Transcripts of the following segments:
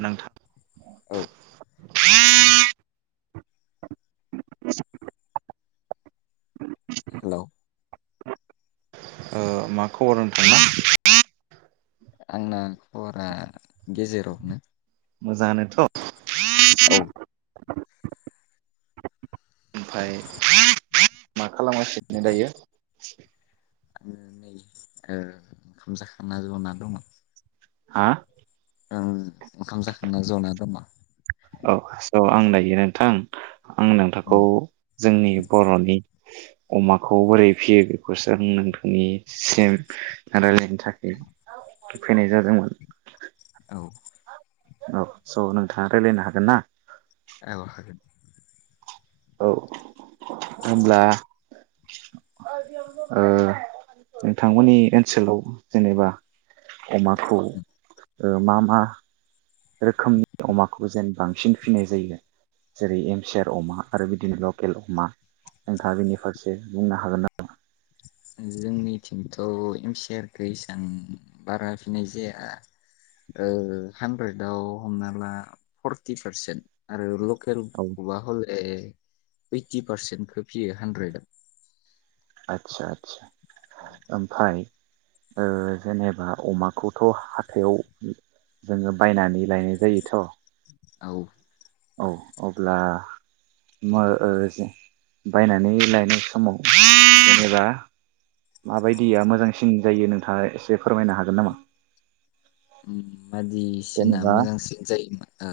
नोंथां औ [unintelligible] [unintelligible] [unintelligible] हेलौ। मा खबर नोंथांना? आंना खबरा गेजेरावनो। मोजांनोथ'। औ ओमफाय मा खालामगासिनो दायो आङो नै ओ ओंखाम जाखांना जना दङ हा ओं ओंखाम जाखांना जना दंङ औ स' आं दायो नोंथां आं नोंथांखौ उम जोंनि बर'नि अमाखौ बोरै फियो बेखौसो आं नोंथांनिसिम रायलायनो थाखाय फैनाय जादोंमोन औ औ स नोंथाङा रायलायनो हागोन ना औ हागोन औ होमब्ला ओ नोंथांमोननि ओनसोलाव जेनेबा अमाखौ मा मा रोखोमनि अमाखौ जेन बांसिन फिनाय जायो जेरै एम सियार अमा आरो बिदिनो लकेल अमा नोंथाङा बिनि फारसे बुंनो हागोन नामा जोंनिथिंथ एम सियारखो एसां बारा फिनाय जाया ओ हानद्रेदाव हमना ला फर्टि पारसेन्ट आरो ल औ लकेलखौबा हले ओयटि पारसेन्टखो फियो हनद्रेदाव आदसा आदसा ओमफाय ओ जेनेबा अमाखौथ हाथायाव जोङो बायनानै लायनाय जायोथ औ। औ अब्ला मो ओ बायनानै लायनाय समाव जेनेबा माबायदिया मोजांसिन जायो नोंथांङा इसे फोरमायनो हागोन नामा [inaudible] बाददिसिना जेनेबा मोजांसिन जायोमोन ओ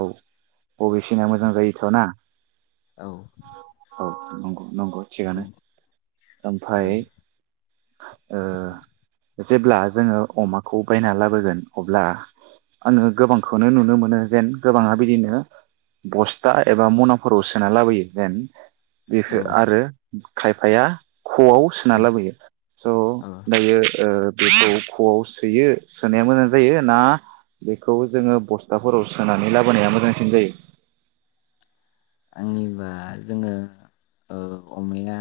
औ बबेसिना मोजां जायोथ ना औ औ नंगौ नंगौ थिगानो उम ओमफाय औ ओ जेब्ला जोंङो अमाखौ बायना लाबोगोन अब्ला आंङो गोबांखौनो नुनो मोनो जेन गोबाङा बिदिनो बस्था एबा मनाफोराव सोना लाबोयो जेन बेखो औ ओ आरो खायफाया खआव सोना लाबोयो स औ दायो ओ बेखौ खवआव सोयो सोनाया मोजां जायो ना बेखौ जोंङो बस्थाफोराव सो नानै लाबोनाया मोजांसिन जायो आंनिबा जोंङो ओ अमाया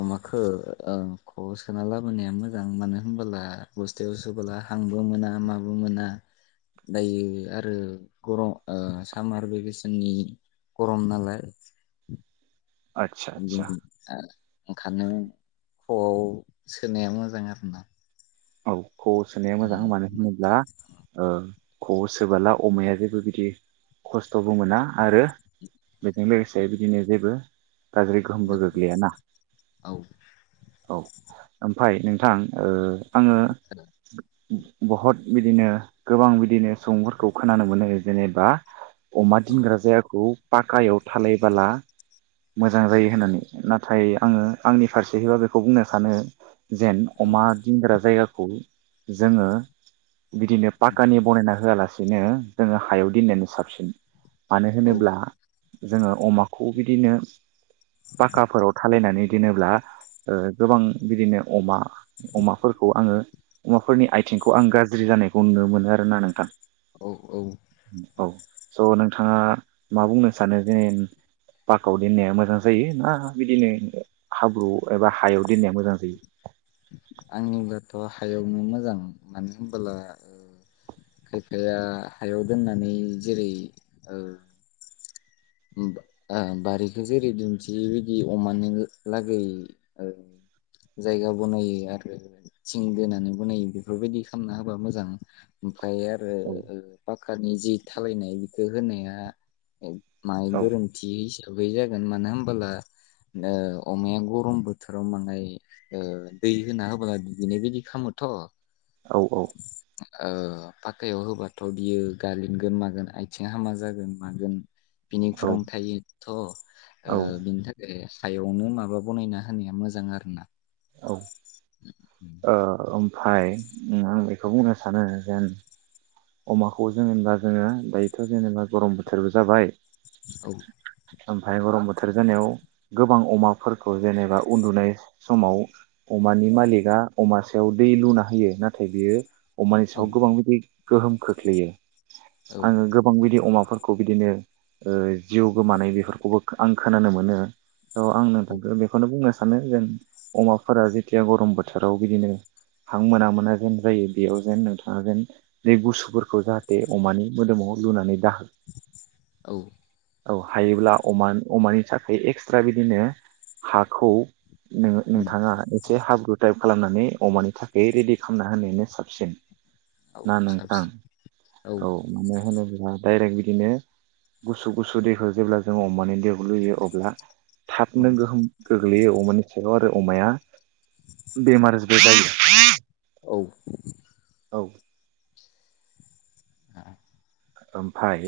अमाखो ओ खआव सोना लाबोनाया मोजां मानो होनबोला बस्थायाव सोबोला हांबो मोना माबो मोना दायो आरो गर ओ सामार भेकेसननि गरम नालाय आदसा आदसा बेजों आ ओंखारनो खआव सोनाया मोजां आरोना औ खआव सोनाया मोजां मानो होनोब्ला ओ खआव सोबोला अमाया जेबो बिदि खस्थ'बो मोना आरो बेजों लोगोसे बिदिनो जेबो गाज्रि गोहोमबो गोग्लैयाना औ औ। ओमफाय नोंथां ओ आंङो बहत बिदिनो गोबां बिदिनो सुबुंफोरखौ खोनानो मोनो जेनेबा अमा दिनग्रा जायाखौ पाकायाव थानायबाला मोजां जायो होननानै नाथाय आंङो आंनि फारसेहैबा बेखौ बुंनो सानो जेन औ अमा दिनग्रा जायगाखौ जोंङो बिदिनो पाकानि बनायना होआलासिनो जोंङो हायाव दिननायानो साबसिन। मानो औ होनोब्ला जोंङो अमाखौ बिदिनो पाखाफोराव थालायनानै दिनोब्ला ओ गोबां बिदिनो अमा अमा फोरखौ आङो अमाफोरनि आइथिंखौ आं गाज्रि जानायखौ नुनो मोनो आरोना नोंथां। औ औ। औ स' नोंथाङा मा बुंनो सानो जेने पाकायाव दोननाया मोजां जायो ना बिदिनो हाब्रु एबा हायाव दोननाया मोजां जायो। आंनिब्लाथ' हायावनो मोजां मानो होनबोला खायफाया हायाव दोननानै जेरै ओ बा आ बारिखौ जेरै दुमन्थियै बिदि अमानि लागै ओ जायगा बनायो आरो थिं दोनानै बनायो बेफोरबायदि खालामना होबा मोजां। आमफाय आरो औ ओ सरखारारनि जि थालायनाय बेखौ होनाया औ। माइ औ गोरोन्थि हिसाब दुगैयि जागोन मानो होनबोला ओ अमाया गरम बोथोराव माहाय दै होना होबला दुगैनाय बायदि खालामोथ' औ औ। ओ पाखायाव होबाथ' बियो गालिनगोन मागोन आथिं हामा जागोन मागोन। बिनि औ खुरां थायो। थ' औ ओ बिनि थाखाय हायावनो माबा बनायना होनाया मोजां आरो ना। औ ओ ओमफाय आं बेखौ बुंनो सानो जेन अमाखौ जोङोंबा जोङो दायोथ' जेनेबा गरम बोथोरबो जाबाय औ। ओमफाय गरम बोथोर जानायाव गोबां अमाफोरखौ जेनेबा उन्दुनाय समाव अमानि मालिकआ अमासेयाव दै लुना होयो नाथाय बेयो अमानि औ सायाव गोबां दै गोहोम खोख्लैयो औ आङो गोबां बिदि अमा फोरखौ बिदिनो जिउ गोमानाय बेफोरखौबो आं खोनानो मोनो। औ आं औ नोंथांखौ बेखौनो बुंनो सानो जेन अमाफोरा जेथिया गरम बोथोराव बिदिनो हां मोना मोना जेन जायो बेयाव जेन नोंथाङा जेन दै गुसुफोरखौ जाहाथे अमानि मोदोमाव लुनानै दाहो। औ औ हायोब्ला अमा अमानि थाखाय एक्सट्रा बिदिनो हाखौ नोङो उम नोंथाङा एसे हाब गुटाइप खालामनानै अमानि थाखाय रेडि खालामना होनायानो साबसिन। औ ना नोंथां साबसिन औ मानो होनो डाइरेक्ट बिदिनो गुसु गुसु दैखौ जेब्ला जों अमानि दैखौ लुयो अब्ला थाबनो उम गोहोम गोग्लैयो अ अमानि सायाव आरो अमाया बेमार जबाय [unintelligible] औ औ ओमफाय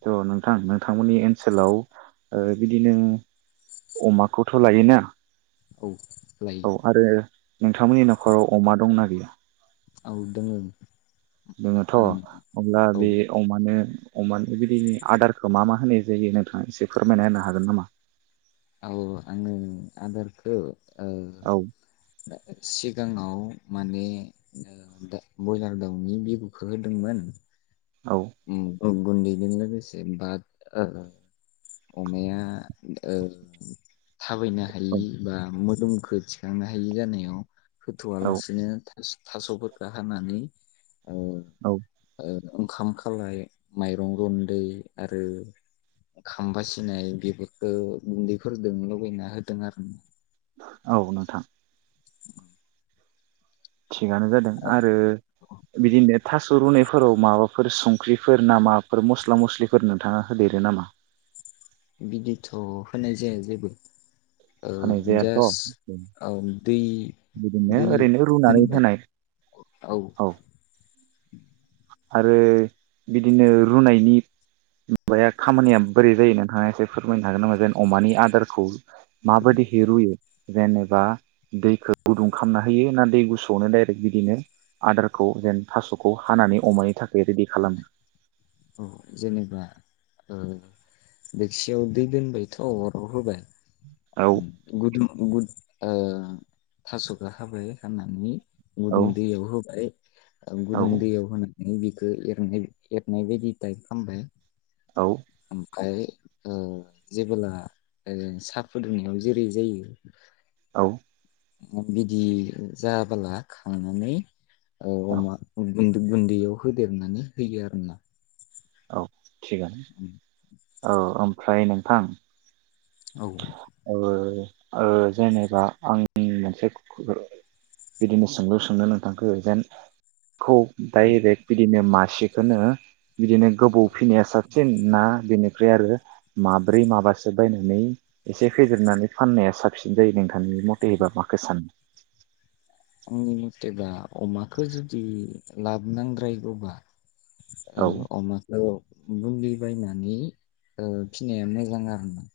ट' नोंथां नोंथांमोननि ओनसोलाव ओ बिदि नो अमाखौथ' लायोना औ लायो औ आरो नोंथांमोननि न'खराव अमा दंना गैया? औ दोङो दोङोथ' आं अब्ला औ बे अमानो अमानो बिदिनो आदारखौ मा मा होनाय जायो नोंथाङा एसे फोरमायना होनो हागोन नामा? औ आंङो आदारखो औ सिगाङाव माने बयलार दाउनि बिबुखौ होदोंमोन औ उम, गुन्दैजों लोगोसे बाद ओ अमाया ओ थाबायनो हायि बा मो दुमखो थिखांनो हायि जानायाव होथ'आ औ लासिनो थास'फोरखौ हानानै ओ औ ओंखामखो खालाय माइरं गुन्दै आरो खाम बासिनाय बेफोरखौ गुन्दैफोरजों लगायना होदों आरो ना औ नोंथां थिगानो जादों आरो बिदिनो थास थुरुनायफोराव माबाफोर संख्रिफोर नामाफोर मस्ला मस्लिफोर नोंथाङा होदेरो नामा? बिदिथ होनाय जाया जेबो। होनाय ओ जायाथ' जास औ दै बिदिनो दै ओरैनो रुनानै दोनबाय होनाय औ। आरो बिदिनो रुनायनि माबाया खामानिया बोरै जायो नोंथाङा एसे फोरमायनो हागोन नामा जेन अमानि आदारखौ? माबायदि हे रुयो? जेनेबा दैखौ गुदुं खालामना होयो ना दै गुसुआवनो डाइरेक्ट बिदिनो आदारखौ जेन थासखौ हानानै अमानि थाखाय रेदि खालामो? औ जेनेबा देखसियाव दै दोनबायथ अराव होबाय औ गदुं गुद थासखो हाबाय हानानै औ गुदुं दैयाव होबाय गदुं औ दैयाव होन बिखौ एरनो नै बेदि टाइफ खामबाय औ। फाय ओम जेबोला साहा फुदुंनायाव जेरै जायो औ। बिदि जाबोला खांनानै औ अमा ओम गुन-गुन्दैयाव होदेरनानै होयो आरोना। औ। थिगानो औ ओम फाय नोंथां औ औ। ओ जेनेबा आं मोनसे बिदिनो सोंलु सोंनो नोंथांखो जेन खौ डाइरेक्ट बिदिनो मासिखौनो बिदिनो गोबाव फिनाया साबसिन ना बेनिफ्राय आरो माब्रै माबासो बायनानै एसे फेदेरनानै फाननाया साबसिन जायो नोंथांनि मथे हबा माखो सानो? आंनि मथेबा अमाखौ जुदि लाब नांद्रायगौबा औ ओ अमाखौ बुन्दि बायनानै ओ फिनाया मोजां आरोना।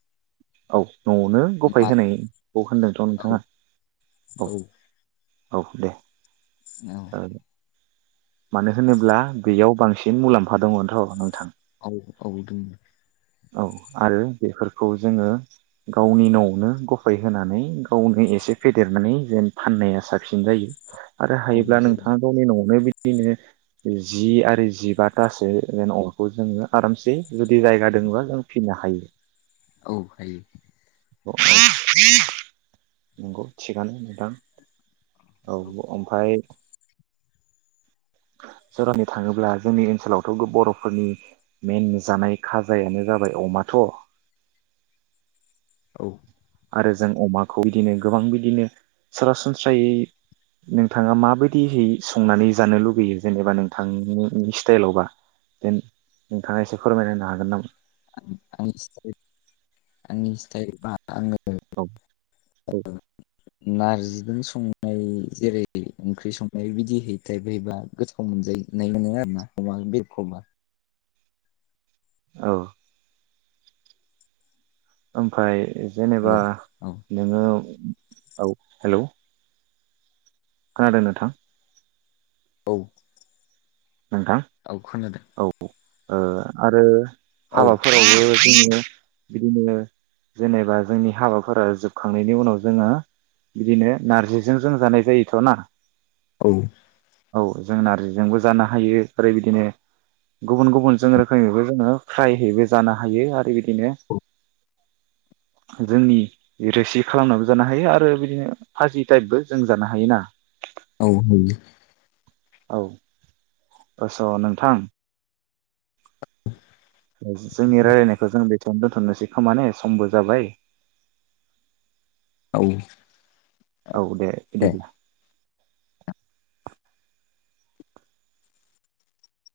औ। नआवनो गफाय मा होनायखौ होन्दोंथ औ नोंथाङा औ। औ औ दे। औ ओ मानो होनोब्ला बेयाव बांसिन मुलाम्फा दङथ नोंथा। औ औ दों। औ आरो बेफोरखौ जोङो गावनि न'आवनो गफाय होनानै गावनो एसे फेदेरनानै जेन फाननाया साबसिन जायो। आरो औ हायोब्ला जायो नोंथाङा गावनि न'आवनो बि बिनो जि आरो जिबाथासो जेन अमाखौ जोङो आरामसे जुदि जायगा दोंबा जों फिनो हायो औ हायो [unintelligible] [inaudible] नंगौ थिगानो नोंथां औ औ ओमफाय सोरावनि थाङोब्ला जोंनि ओनसोलावथ' बर'फोरनि मेन जानाय खाजायानो जाबाय अमाथ' औ आरो जों अमाखौ बिदिनो गोबां बिदिनो सरासनस्रायै नोंथाङा माबायदियै संनानै जानो लुुबैयो जेनेबा नोंथांनि स्टाइलावबा जेन नोंथाङा एसे फोरमायना होनो हागोन नामा? [unintelligible] आंनि स्टाइल बा आङो औ औ नारजिजों संनाय जेरै ओंख्रि संनाय बिदि टाइपहैबा गोथाव मोनजायनाय मोनो आरो ना अमा बेरखबा औ ओमफाय हेल' जेनेबा औ नोङो औ हेल' खोनादों नोथां औ नोंथां औ खोनादों औ ओ आरो औ हाबा फोराबो जोंनि बिदिनो जेनेबा जोंनि हाबाफोरा जोबखांनायनि उनाव जोङो बिदिनो नारजिजों जों जानाय जायोथ'ना औ औ जों नारजिजोंबो जानो हायो आरो बिदिनो गुबुन गुबुन जों रोखोमैबो जोङो फ्रायैबो जानो हायो आरो बिदिनो जोंनि रोसि खालामनानैबो जानो हायो आरो बिदिनो फाजि टाइपबो जों जानो हायो ना औ नुयो औ बस' नोंथां दोनथननोसै खोम ने समबो जाबाय औ औ दे बिदिब्ला